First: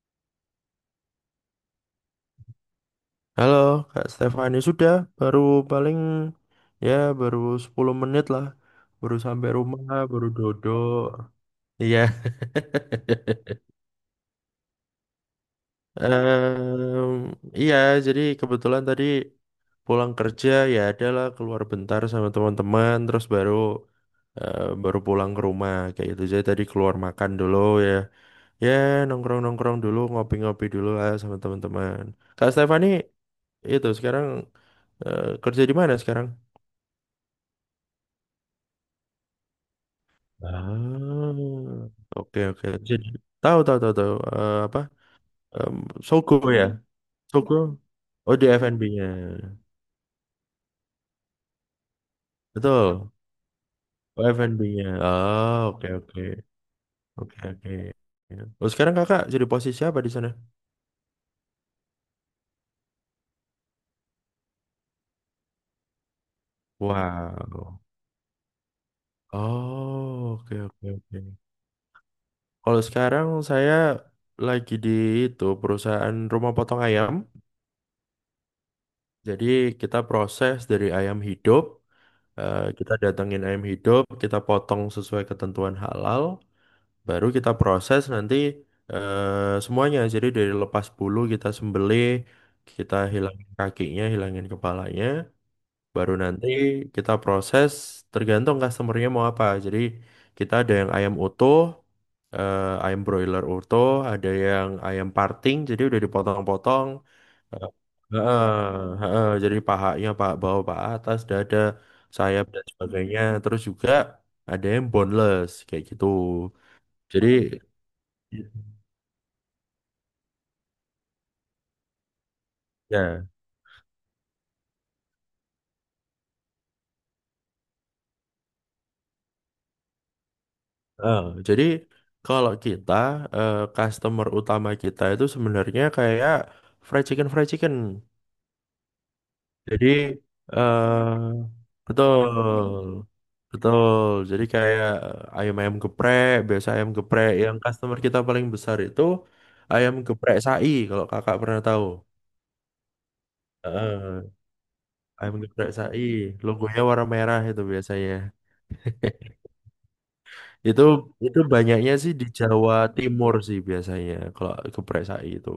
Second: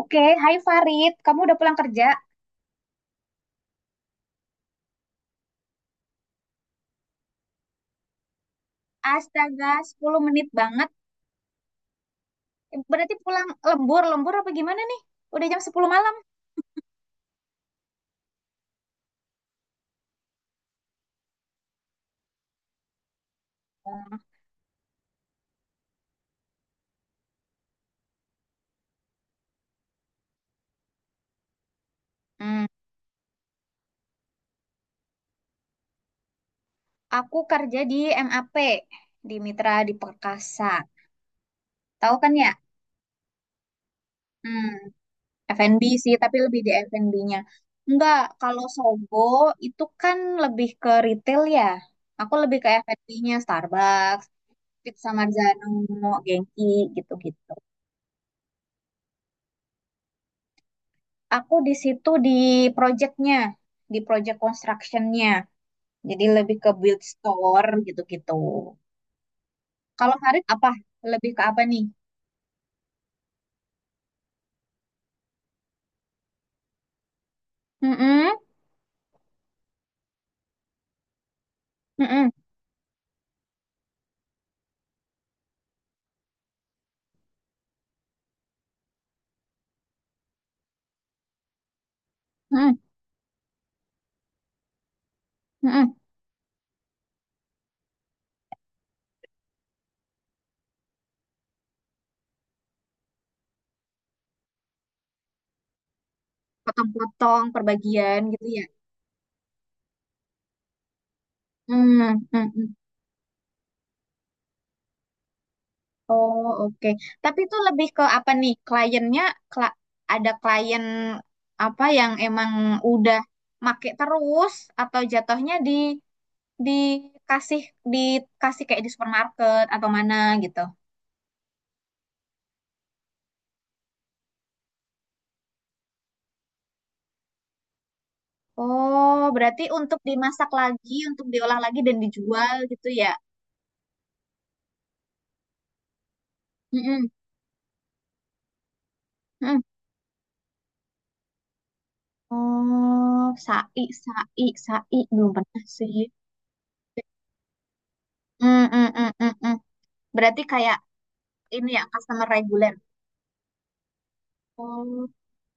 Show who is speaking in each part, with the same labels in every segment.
Speaker 1: Oke, hai Farid. Kamu udah pulang kerja?
Speaker 2: Halo Kak Stefani, sudah baru paling ya baru 10 menit lah. Baru sampai
Speaker 1: Astaga,
Speaker 2: rumah,
Speaker 1: 10
Speaker 2: baru
Speaker 1: menit banget.
Speaker 2: dodok. Iya.
Speaker 1: Berarti pulang lembur, lembur apa gimana nih? Udah jam 10 malam.
Speaker 2: Em, iya, jadi kebetulan tadi pulang kerja ya adalah keluar bentar sama teman-teman terus baru pulang ke rumah kayak gitu. Jadi tadi keluar makan dulu ya. Ya, nongkrong-nongkrong dulu, ngopi-ngopi dulu lah sama teman-teman. Kak
Speaker 1: Hmm,
Speaker 2: Stefani itu sekarang kerja di mana sekarang?
Speaker 1: aku kerja di MAP, di Mitra di Perkasa.
Speaker 2: Ah,
Speaker 1: Tahu kan
Speaker 2: oke
Speaker 1: ya?
Speaker 2: oke. Jadi tahu tahu tahu tahu. Eh,
Speaker 1: Hmm,
Speaker 2: apa? Em,
Speaker 1: F&B sih,
Speaker 2: Sogo
Speaker 1: tapi lebih
Speaker 2: ya,
Speaker 1: di F&B-nya.
Speaker 2: Sogo.
Speaker 1: Enggak,
Speaker 2: Oh di
Speaker 1: kalau
Speaker 2: F&B-nya,
Speaker 1: Sogo itu kan lebih ke retail ya. Aku lebih ke
Speaker 2: betul.
Speaker 1: F&B-nya,
Speaker 2: Oh
Speaker 1: Starbucks,
Speaker 2: F&B-nya.
Speaker 1: Pizza Marzano,
Speaker 2: Oh oke oke
Speaker 1: Genki,
Speaker 2: oke
Speaker 1: gitu-gitu.
Speaker 2: oke. Oh sekarang kakak jadi posisi apa di sana?
Speaker 1: Aku di situ di projectnya, di project constructionnya. Jadi lebih ke build store
Speaker 2: Wow.
Speaker 1: gitu-gitu. Kalau
Speaker 2: Oh
Speaker 1: Farid
Speaker 2: oke
Speaker 1: apa?
Speaker 2: oke oke.
Speaker 1: Lebih ke apa nih?
Speaker 2: Kalau sekarang saya lagi di itu perusahaan rumah potong ayam.
Speaker 1: Mm-mm,
Speaker 2: Jadi kita proses dari ayam hidup.
Speaker 1: mm-mm,
Speaker 2: Kita datengin ayam hidup, kita potong sesuai ketentuan halal, baru kita proses nanti semuanya. Jadi dari lepas bulu kita sembelih,
Speaker 1: mm-mm,
Speaker 2: kita hilangin kakinya, hilangin kepalanya,
Speaker 1: mm-mm.
Speaker 2: baru nanti kita proses tergantung customernya mau apa. Jadi kita ada yang ayam utuh, ayam broiler utuh, ada yang ayam parting, jadi udah dipotong-potong.
Speaker 1: Potong-potong perbagian
Speaker 2: Heeh,
Speaker 1: gitu ya.
Speaker 2: heeh. Jadi pahanya pak bawah pak atas dada
Speaker 1: Hmm, hmm.
Speaker 2: sayap dan
Speaker 1: Mm.
Speaker 2: sebagainya terus juga ada yang boneless kayak gitu,
Speaker 1: Oh, oke. Tapi itu
Speaker 2: jadi
Speaker 1: lebih ke apa nih? Kliennya kla- ada klien apa yang emang udah
Speaker 2: ya.
Speaker 1: make terus atau jatuhnya di dikasih dikasih kayak di supermarket atau mana gitu.
Speaker 2: Heeh, jadi kalau kita customer utama kita itu sebenarnya kayak fried chicken fried chicken.
Speaker 1: Oh, berarti
Speaker 2: Jadi
Speaker 1: untuk dimasak
Speaker 2: eh
Speaker 1: lagi, untuk diolah lagi dan
Speaker 2: betul,
Speaker 1: dijual gitu ya?
Speaker 2: betul. Jadi kayak ayam ayam geprek, biasa ayam
Speaker 1: Mm-mm,
Speaker 2: geprek yang customer kita paling besar itu
Speaker 1: mm.
Speaker 2: ayam geprek sai, kalau kakak pernah tahu.
Speaker 1: Oh, sai,
Speaker 2: Eh,
Speaker 1: sai, sai. Belum
Speaker 2: ayam
Speaker 1: pernah
Speaker 2: geprek
Speaker 1: sih.
Speaker 2: sai, logonya warna merah itu biasanya.
Speaker 1: Mm, mm, mm, mm, mm. Berarti kayak
Speaker 2: Itu itu
Speaker 1: ini ya,
Speaker 2: banyaknya sih di
Speaker 1: customer reguler.
Speaker 2: Jawa Timur sih biasanya, kalau geprek
Speaker 1: Oh,
Speaker 2: sai itu.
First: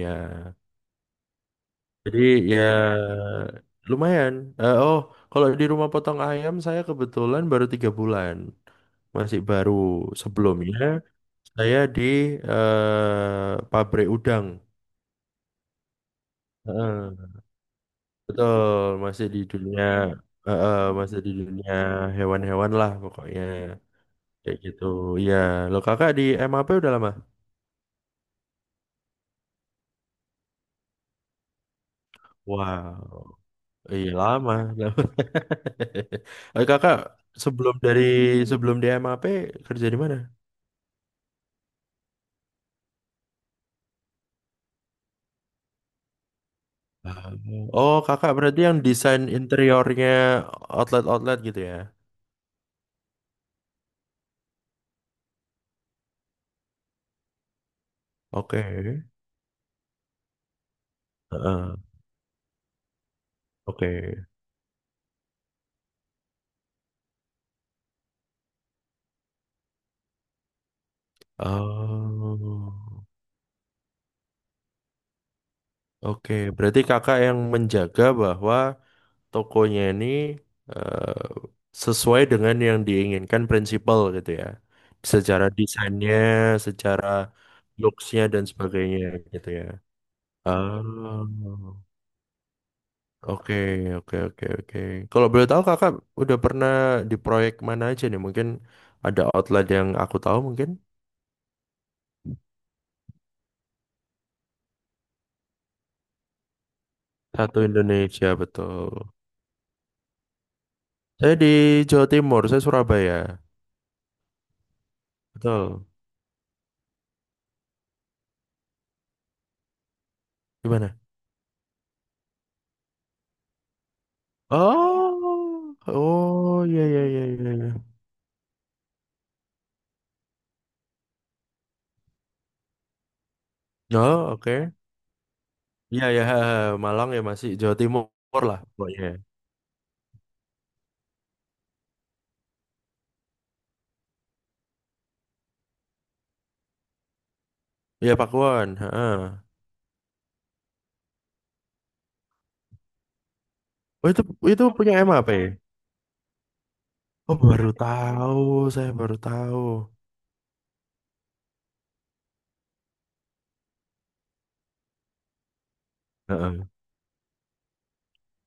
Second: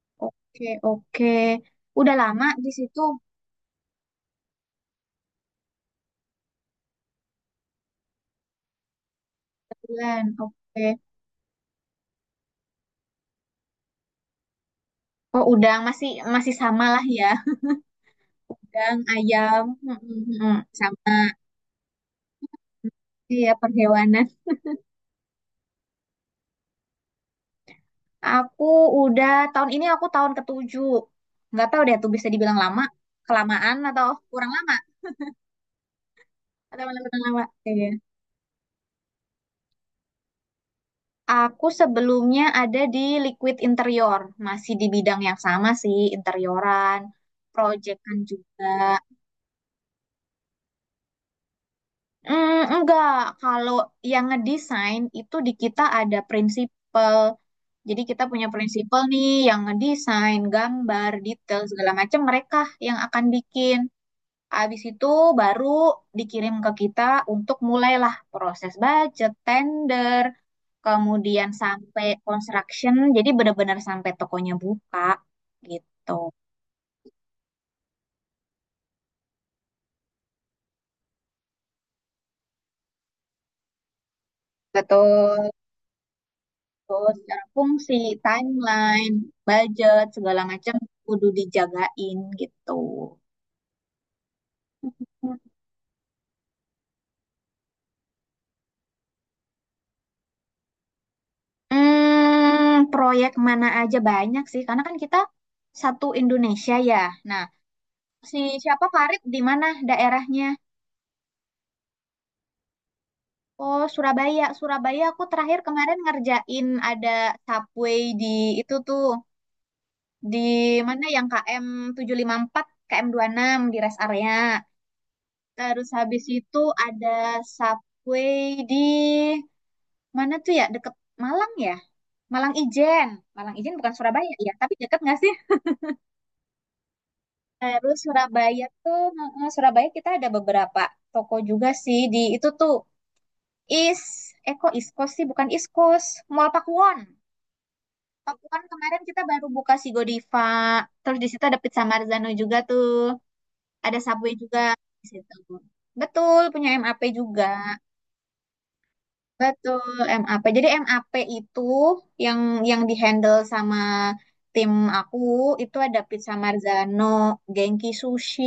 Speaker 2: Ya.
Speaker 1: oke, oke. Udah
Speaker 2: Jadi
Speaker 1: lama
Speaker 2: ya
Speaker 1: di situ
Speaker 2: lumayan. Eh, oh, kalau di rumah potong ayam saya kebetulan baru 3 bulan, masih baru.
Speaker 1: bulan,
Speaker 2: Sebelumnya
Speaker 1: oke.
Speaker 2: saya di pabrik udang.
Speaker 1: Oh, udang masih masih sama lah ya.
Speaker 2: Heeh, betul,
Speaker 1: Udang,
Speaker 2: masih di
Speaker 1: ayam,
Speaker 2: dunia,
Speaker 1: mm, mm, mm. Sama
Speaker 2: masih di dunia hewan-hewan lah pokoknya
Speaker 1: ya perhewanan.
Speaker 2: kayak gitu. Iya, lo kakak di M A P udah lama?
Speaker 1: Aku udah tahun ini aku tahun ke-7. Nggak tahu deh tuh bisa dibilang lama,
Speaker 2: Wow,
Speaker 1: kelamaan atau
Speaker 2: iya
Speaker 1: kurang
Speaker 2: lama,
Speaker 1: lama
Speaker 2: lama.
Speaker 1: atau
Speaker 2: Kakak
Speaker 1: malah kurang lama.
Speaker 2: sebelum
Speaker 1: Iya.
Speaker 2: dari sebelum di M A P kerja di mana?
Speaker 1: Aku sebelumnya ada di Liquid Interior, masih di bidang yang sama sih, interioran,
Speaker 2: Oh,
Speaker 1: proyekan
Speaker 2: kakak berarti
Speaker 1: juga.
Speaker 2: yang desain interiornya outlet-outlet gitu ya?
Speaker 1: Enggak, kalau yang ngedesain itu di kita ada prinsipal. Jadi kita punya
Speaker 2: Oke.
Speaker 1: prinsipal nih yang ngedesain, gambar, detail
Speaker 2: Heeh.
Speaker 1: segala macam mereka yang akan bikin.
Speaker 2: Oke.
Speaker 1: Habis itu baru dikirim ke kita untuk mulailah proses budget, tender, kemudian sampai construction.
Speaker 2: Oh.
Speaker 1: Jadi benar-benar sampai tokonya buka gitu.
Speaker 2: Oke, berarti kakak yang menjaga bahwa tokonya ini eh, sesuai dengan yang diinginkan prinsipal gitu ya. Secara
Speaker 1: Betul.
Speaker 2: desainnya, secara
Speaker 1: Terus secara fungsi,
Speaker 2: looks-nya dan sebagainya
Speaker 1: timeline,
Speaker 2: gitu ya.
Speaker 1: budget, segala macam kudu
Speaker 2: Oh.
Speaker 1: dijagain gitu.
Speaker 2: Oke, oke, oke, oke. Kalau boleh tahu kakak udah pernah di proyek mana aja nih? Mungkin ada outlet yang aku tahu mungkin.
Speaker 1: Proyek mana aja banyak sih, karena kan kita satu Indonesia ya. Nah,
Speaker 2: Satu Indonesia,
Speaker 1: si siapa
Speaker 2: betul.
Speaker 1: Farid di mana daerahnya?
Speaker 2: Saya di Jawa Timur, saya Surabaya.
Speaker 1: Oh, Surabaya. Surabaya aku terakhir
Speaker 2: Betul.
Speaker 1: kemarin ngerjain ada subway di itu tuh. Di
Speaker 2: Gimana?
Speaker 1: mana yang KM 754, KM 6 di rest area.
Speaker 2: Oh,
Speaker 1: Terus habis itu
Speaker 2: oh, iya, iya, iya,
Speaker 1: ada
Speaker 2: iya, iya.
Speaker 1: subway di mana tuh ya? Deket Malang ya? Malang Ijen. Malang Ijen bukan
Speaker 2: Oh,
Speaker 1: Surabaya ya,
Speaker 2: oke.
Speaker 1: tapi deket nggak sih?
Speaker 2: Iya, iya, ha, ha. Malang ya masih Jawa
Speaker 1: Terus
Speaker 2: Timur lah
Speaker 1: Surabaya tuh,
Speaker 2: pokoknya.
Speaker 1: eh, Surabaya kita ada beberapa toko juga sih di itu tuh Is, Eko Iskos sih bukan Iskos, Mall Pakuwon.
Speaker 2: Iya,
Speaker 1: Aku kan
Speaker 2: Pakuan, ha,
Speaker 1: kemarin
Speaker 2: ha.
Speaker 1: kita baru buka si Godiva. Terus di situ ada Pizza Marzano juga tuh. Ada
Speaker 2: Oh,
Speaker 1: Subway
Speaker 2: itu
Speaker 1: juga
Speaker 2: punya
Speaker 1: di
Speaker 2: MAP?
Speaker 1: situ. Betul, punya M A P
Speaker 2: Oh, baru
Speaker 1: juga.
Speaker 2: tahu, saya baru tahu.
Speaker 1: Betul, M A P. Jadi M A P itu yang yang dihandle sama tim aku itu ada Pizza Marzano, Genki Sushi,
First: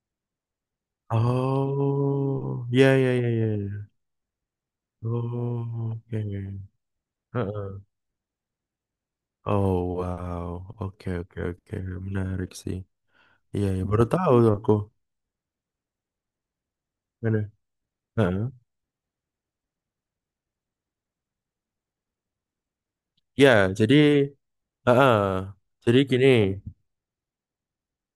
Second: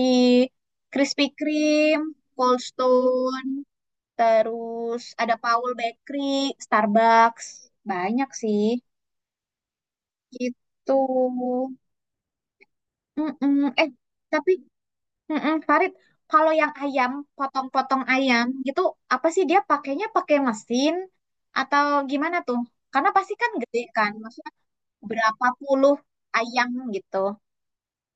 Speaker 1: Krispy Kreme, Cold
Speaker 2: Oh, ya ya ya ya
Speaker 1: Stone,
Speaker 2: ya.
Speaker 1: terus ada Paul
Speaker 2: Oh,
Speaker 1: Bakery,
Speaker 2: oke.
Speaker 1: Starbucks.
Speaker 2: Heeh.
Speaker 1: Banyak sih.
Speaker 2: Oh, wow.
Speaker 1: Gitu.
Speaker 2: Oke oke oke. Menarik sih.
Speaker 1: Mm-mm.
Speaker 2: Iya, ya,
Speaker 1: Eh,
Speaker 2: baru tahu
Speaker 1: tapi
Speaker 2: tuh aku.
Speaker 1: mm-mm, Farid, kalau yang ayam,
Speaker 2: Mana?
Speaker 1: potong-potong ayam
Speaker 2: Heeh.
Speaker 1: gitu, apa sih dia pakainya pakai mesin atau gimana tuh? Karena pasti
Speaker 2: Ya,
Speaker 1: kan gede
Speaker 2: jadi
Speaker 1: kan, maksudnya
Speaker 2: heeh.
Speaker 1: berapa puluh
Speaker 2: Jadi gini,
Speaker 1: ayam gitu.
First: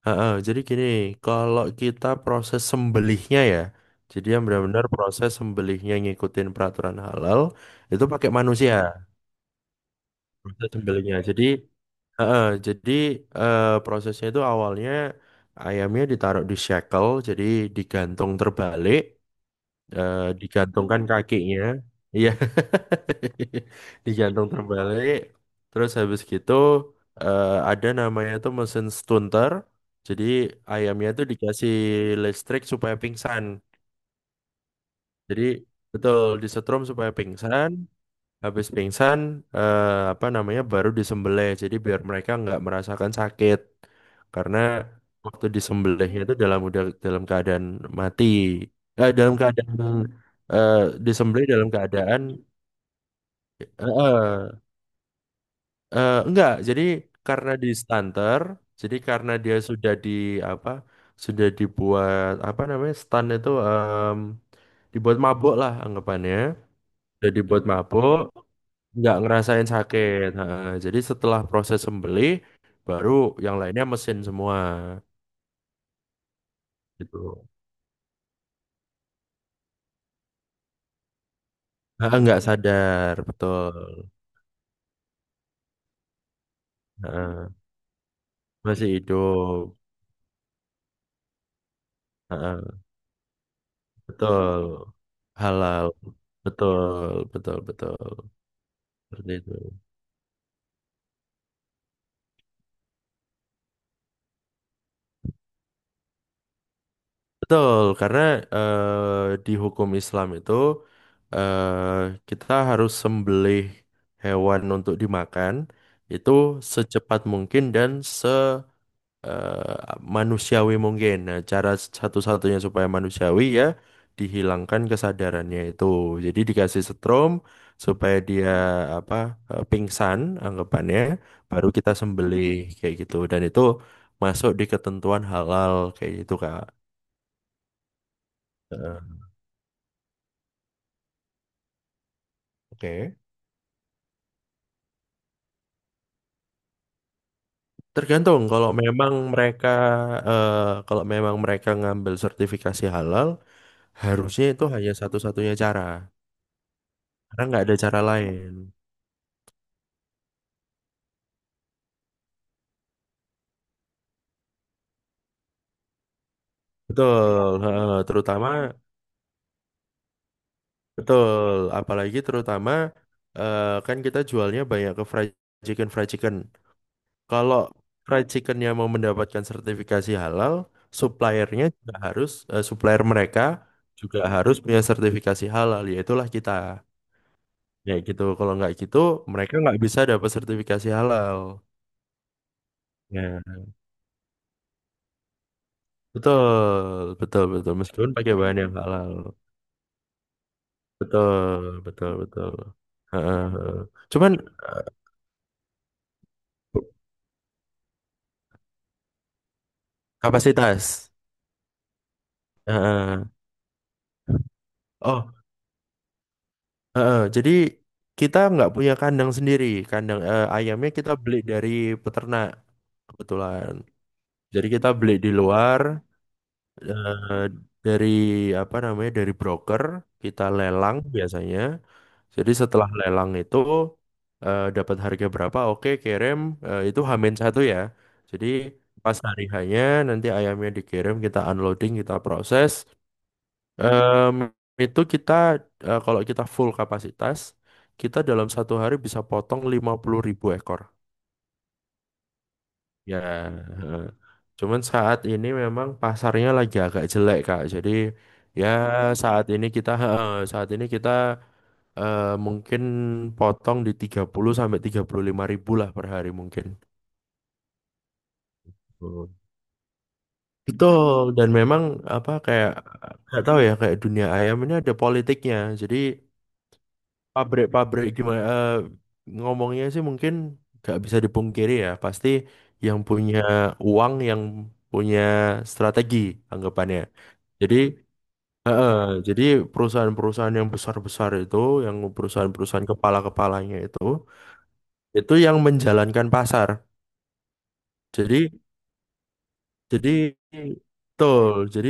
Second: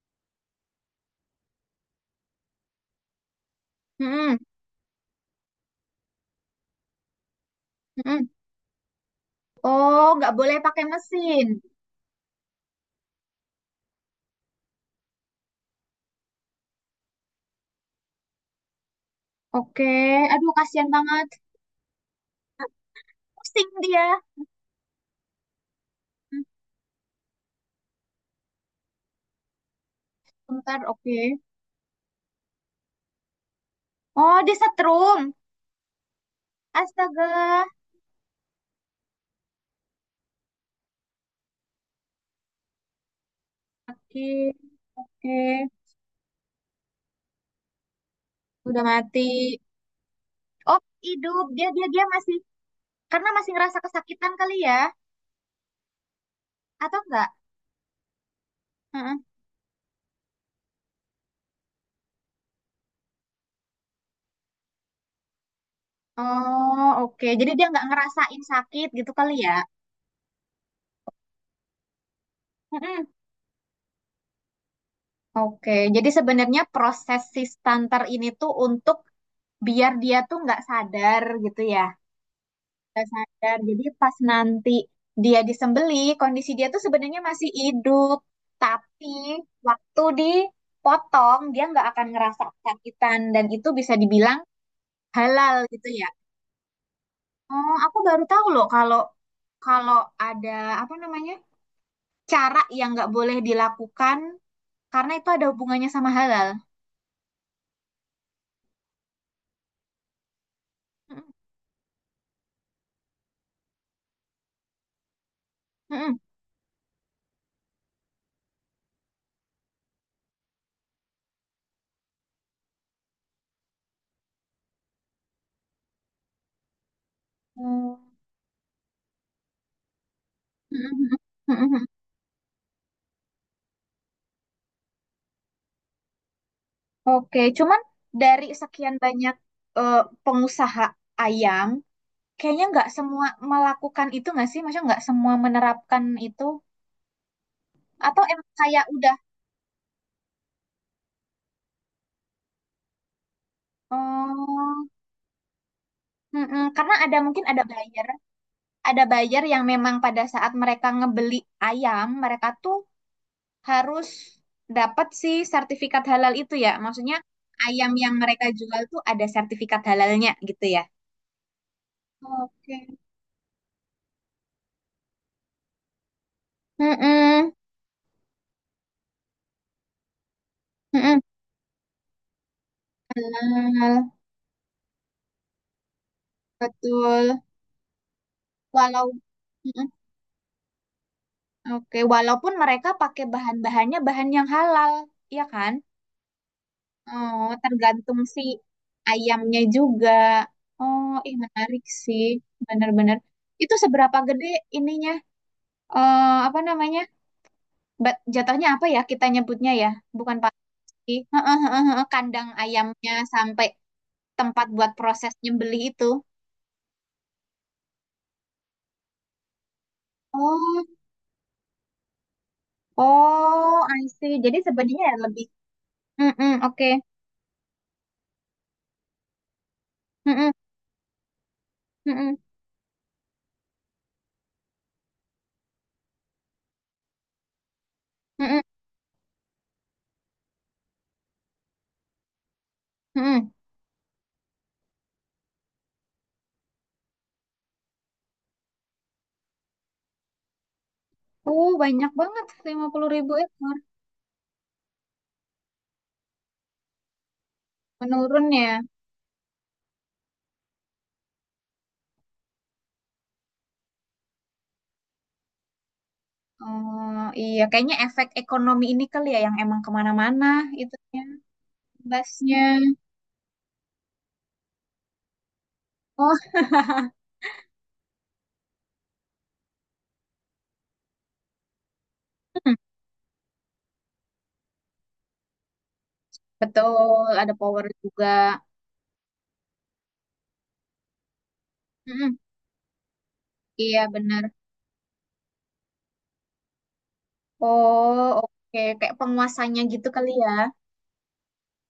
Speaker 2: heeh, kalau kita proses sembelihnya ya, jadi
Speaker 1: Mm-mm,
Speaker 2: yang benar-benar proses sembelihnya ngikutin peraturan halal itu
Speaker 1: mm-mm.
Speaker 2: pakai manusia
Speaker 1: Oh, nggak boleh
Speaker 2: proses
Speaker 1: pakai
Speaker 2: sembelihnya. Jadi
Speaker 1: mesin.
Speaker 2: heeh, jadi prosesnya itu awalnya ayamnya ditaruh di shackle, jadi digantung terbalik,
Speaker 1: Oke, aduh kasihan
Speaker 2: digantungkan
Speaker 1: banget.
Speaker 2: kakinya, iya,
Speaker 1: Pusing dia.
Speaker 2: digantung terbalik. Terus habis
Speaker 1: Hmm,
Speaker 2: gitu ada namanya itu mesin stunter, jadi
Speaker 1: Bentar,
Speaker 2: ayamnya
Speaker 1: oke.
Speaker 2: itu dikasih listrik supaya pingsan.
Speaker 1: Oh, dia setrum.
Speaker 2: Jadi betul disetrum supaya
Speaker 1: Astaga.
Speaker 2: pingsan. Habis pingsan, apa namanya, baru disembelih. Jadi biar mereka nggak merasakan sakit.
Speaker 1: Oke,
Speaker 2: Karena
Speaker 1: oke.
Speaker 2: waktu disembelihnya itu dalam udah dalam keadaan mati.
Speaker 1: Udah mati.
Speaker 2: Dalam keadaan eh,
Speaker 1: Oh, hidup.
Speaker 2: disembelih
Speaker 1: Dia
Speaker 2: dalam
Speaker 1: dia dia
Speaker 2: keadaan
Speaker 1: masih. Karena masih
Speaker 2: eh,
Speaker 1: ngerasa kesakitan
Speaker 2: eh,
Speaker 1: kali ya,
Speaker 2: enggak. Jadi
Speaker 1: atau enggak?
Speaker 2: karena di stunter, jadi
Speaker 1: Heeh.
Speaker 2: karena dia sudah di apa, sudah dibuat apa namanya stun itu, dibuat mabuk lah anggapannya.
Speaker 1: Oh, oke.
Speaker 2: Sudah
Speaker 1: Jadi
Speaker 2: dibuat
Speaker 1: dia nggak
Speaker 2: mabuk,
Speaker 1: ngerasain sakit gitu
Speaker 2: nggak
Speaker 1: kali ya.
Speaker 2: ngerasain sakit. Heeh. Jadi setelah proses sembelih,
Speaker 1: Heeh.
Speaker 2: baru yang lainnya mesin semua
Speaker 1: Oke. Jadi sebenarnya proses si
Speaker 2: gitu.
Speaker 1: stunter ini tuh untuk biar dia tuh nggak sadar gitu ya.
Speaker 2: Heeh, nggak
Speaker 1: Nggak
Speaker 2: sadar,
Speaker 1: sadar.
Speaker 2: betul.
Speaker 1: Jadi pas nanti dia disembeli, kondisi dia tuh sebenarnya masih
Speaker 2: Heeh.
Speaker 1: hidup.
Speaker 2: Masih
Speaker 1: Tapi
Speaker 2: hidup.
Speaker 1: waktu dipotong, dia nggak akan ngerasa
Speaker 2: Heeh,
Speaker 1: kesakitan. Dan itu bisa dibilang
Speaker 2: betul.
Speaker 1: halal
Speaker 2: Halal,
Speaker 1: gitu ya.
Speaker 2: betul, betul,
Speaker 1: Oh,
Speaker 2: betul.
Speaker 1: aku baru tahu loh kalau
Speaker 2: Seperti itu.
Speaker 1: kalau ada apa namanya cara yang nggak boleh dilakukan karena itu ada hubungannya sama halal.
Speaker 2: Betul, karena di hukum Islam itu kita harus sembelih hewan untuk dimakan
Speaker 1: Mm-mm.
Speaker 2: itu secepat mungkin dan manusiawi mungkin. Nah, cara satu-satunya supaya manusiawi ya dihilangkan kesadarannya itu. Jadi dikasih setrum
Speaker 1: Hmm,
Speaker 2: supaya dia apa, pingsan anggapannya,
Speaker 1: mm-mm.
Speaker 2: baru
Speaker 1: Mm-mm.
Speaker 2: kita sembelih kayak gitu. Dan itu masuk di ketentuan halal kayak gitu, Kak.
Speaker 1: Oke, cuman dari sekian
Speaker 2: Heeh.
Speaker 1: banyak eh, pengusaha ayam, kayaknya nggak
Speaker 2: Oke.
Speaker 1: semua melakukan itu nggak sih? Maksudnya nggak semua menerapkan itu? Atau
Speaker 2: Tergantung
Speaker 1: emang
Speaker 2: kalau
Speaker 1: kayak
Speaker 2: memang
Speaker 1: udah,
Speaker 2: eh, mereka ngambil sertifikasi halal, harusnya itu
Speaker 1: oh,
Speaker 2: hanya satu-satunya cara.
Speaker 1: mm-mm. Karena ada
Speaker 2: Karena
Speaker 1: mungkin
Speaker 2: nggak ada cara lain.
Speaker 1: ada buyer yang memang pada saat mereka ngebeli ayam, mereka tuh harus dapat si sertifikat halal itu ya. Maksudnya
Speaker 2: Betul,
Speaker 1: ayam
Speaker 2: heeh,
Speaker 1: yang mereka
Speaker 2: terutama
Speaker 1: jual tuh ada sertifikat halalnya gitu ya.
Speaker 2: betul, apalagi terutama
Speaker 1: Oke.
Speaker 2: kan kita jualnya banyak ke fried chicken fried chicken.
Speaker 1: Mm-mm,
Speaker 2: Kalau fried chickennya mau mendapatkan sertifikasi halal,
Speaker 1: mm-mm.
Speaker 2: suppliernya juga harus supplier mereka
Speaker 1: Halal,
Speaker 2: juga harus punya sertifikasi halal, yaitulah kita.
Speaker 1: betul.
Speaker 2: Ya gitu, kalau nggak gitu
Speaker 1: Walau
Speaker 2: mereka nggak
Speaker 1: mm-mm.
Speaker 2: bisa dapat sertifikasi halal.
Speaker 1: Oke, walaupun mereka pakai
Speaker 2: Ya,
Speaker 1: bahan-bahannya bahan yang halal, ya kan?
Speaker 2: betul, betul,
Speaker 1: Oh,
Speaker 2: betul. Meskipun
Speaker 1: tergantung
Speaker 2: pakai
Speaker 1: si
Speaker 2: bahan yang halal,
Speaker 1: ayamnya juga. Oh, ih
Speaker 2: betul,
Speaker 1: menarik
Speaker 2: betul,
Speaker 1: sih,
Speaker 2: betul.
Speaker 1: bener-bener.
Speaker 2: Heeh,
Speaker 1: Itu
Speaker 2: heeh.
Speaker 1: seberapa
Speaker 2: Cuman
Speaker 1: gede ininya? Eh, apa namanya? Jatuhnya apa ya kita nyebutnya ya? Bukan
Speaker 2: kapasitas.
Speaker 1: sih. Heeh, heeh, heeh. Kandang ayamnya
Speaker 2: Heeh.
Speaker 1: sampai tempat buat
Speaker 2: Oh,
Speaker 1: proses nyembelih itu.
Speaker 2: heeh. Jadi kita nggak punya kandang sendiri. Kandang
Speaker 1: Oh,
Speaker 2: ayamnya kita beli dari peternak kebetulan.
Speaker 1: oh, I see. Jadi
Speaker 2: Jadi kita
Speaker 1: sebenarnya
Speaker 2: beli
Speaker 1: ya
Speaker 2: di
Speaker 1: lebih.
Speaker 2: luar
Speaker 1: Mm-mm, oke.
Speaker 2: eh, dari apa namanya dari broker, kita
Speaker 1: Mm-mm,
Speaker 2: lelang biasanya.
Speaker 1: mm-mm,
Speaker 2: Jadi setelah lelang itu dapat harga berapa? Oke, kirim. Itu Hamin satu ya. Jadi
Speaker 1: mm-mm,
Speaker 2: pas hari hanya nanti ayamnya dikirim kita unloading kita proses.
Speaker 1: mm-mm.
Speaker 2: Em, itu kita kalau kita full kapasitas, kita dalam satu hari bisa potong 50 ribu ekor.
Speaker 1: Oh, banyak banget lima puluh
Speaker 2: Ya,
Speaker 1: ribu ekor.
Speaker 2: eh. cuman saat ini memang pasarnya lagi agak jelek, Kak. Jadi
Speaker 1: Menurun
Speaker 2: ya
Speaker 1: ya.
Speaker 2: saat ini kita mungkin potong di 30 sampai 35 ribu lah per hari mungkin.
Speaker 1: Oh, iya. Kayaknya efek ekonomi ini
Speaker 2: Hmm.
Speaker 1: kali ya yang emang kemana-mana
Speaker 2: Betul,
Speaker 1: itunya.
Speaker 2: dan memang apa
Speaker 1: Basnya.
Speaker 2: kayak nggak tahu ya kayak dunia ayam ini ada politiknya. Jadi
Speaker 1: Oh,
Speaker 2: pabrik-pabrik gimana ngomongnya sih mungkin gak bisa dipungkiri ya pasti
Speaker 1: mm,
Speaker 2: yang punya uang, yang punya strategi anggapannya,
Speaker 1: betul. Ada
Speaker 2: jadi
Speaker 1: power juga.
Speaker 2: eh, eh, jadi perusahaan-perusahaan yang besar-besar itu, yang
Speaker 1: Mm-mm,
Speaker 2: perusahaan-perusahaan kepala-kepalanya itu
Speaker 1: iya, benar.
Speaker 2: itu yang menjalankan pasar.
Speaker 1: Oh,
Speaker 2: jadi
Speaker 1: oke. Kayak penguasanya gitu kali
Speaker 2: jadi
Speaker 1: ya.
Speaker 2: betul, jadi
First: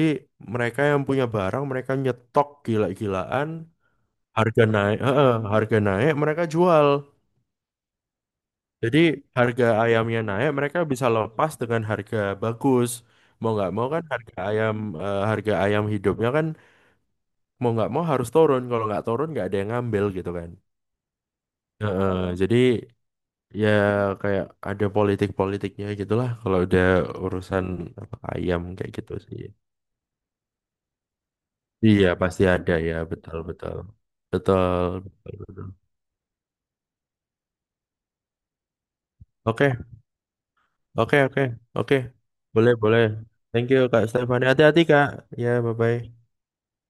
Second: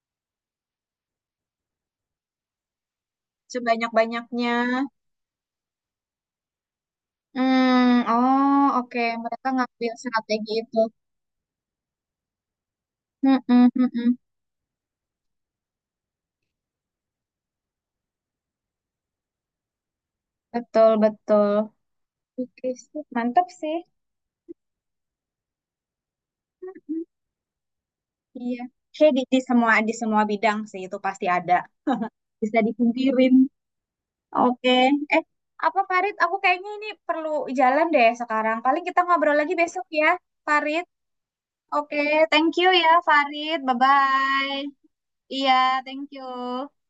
Speaker 2: mereka yang punya barang, mereka nyetok gila-gilaan,
Speaker 1: Sebanyak-banyaknya.
Speaker 2: harga naik harga naik mereka jual.
Speaker 1: Hmm, oh
Speaker 2: Jadi
Speaker 1: oke. Mereka
Speaker 2: harga
Speaker 1: ngambil
Speaker 2: ayamnya naik,
Speaker 1: strategi itu.
Speaker 2: mereka bisa lepas dengan harga bagus. Mau
Speaker 1: Mm-mm,
Speaker 2: nggak mau kan
Speaker 1: mm-mm.
Speaker 2: harga ayam harga ayam hidupnya kan mau nggak mau harus turun. Kalau nggak turun nggak ada yang ngambil gitu kan.
Speaker 1: Betul, betul.
Speaker 2: Heeh, jadi
Speaker 1: Oke sih, mantap
Speaker 2: ya
Speaker 1: sih.
Speaker 2: kayak ada politik-politiknya gitulah kalau udah
Speaker 1: Mm-mm,
Speaker 2: urusan apa,
Speaker 1: iya.
Speaker 2: ayam kayak
Speaker 1: Kayak
Speaker 2: gitu
Speaker 1: di, di
Speaker 2: sih.
Speaker 1: semua di semua bidang sih itu pasti ada.
Speaker 2: Iya pasti
Speaker 1: Bisa
Speaker 2: ada ya,
Speaker 1: dipungkirin.
Speaker 2: betul betul
Speaker 1: Oke.
Speaker 2: betul
Speaker 1: Eh,
Speaker 2: betul, betul.
Speaker 1: apa Farid? Aku kayaknya ini perlu jalan deh sekarang. Paling kita ngobrol lagi
Speaker 2: Oke
Speaker 1: besok ya, Farid.
Speaker 2: oke oke oke,
Speaker 1: Oke, thank you
Speaker 2: boleh
Speaker 1: ya,
Speaker 2: boleh.
Speaker 1: Farid.
Speaker 2: Thank you Kak Stefan.
Speaker 1: Bye-bye.
Speaker 2: Hati-hati Kak. Ya
Speaker 1: Iya,
Speaker 2: bye
Speaker 1: thank
Speaker 2: bye.
Speaker 1: you.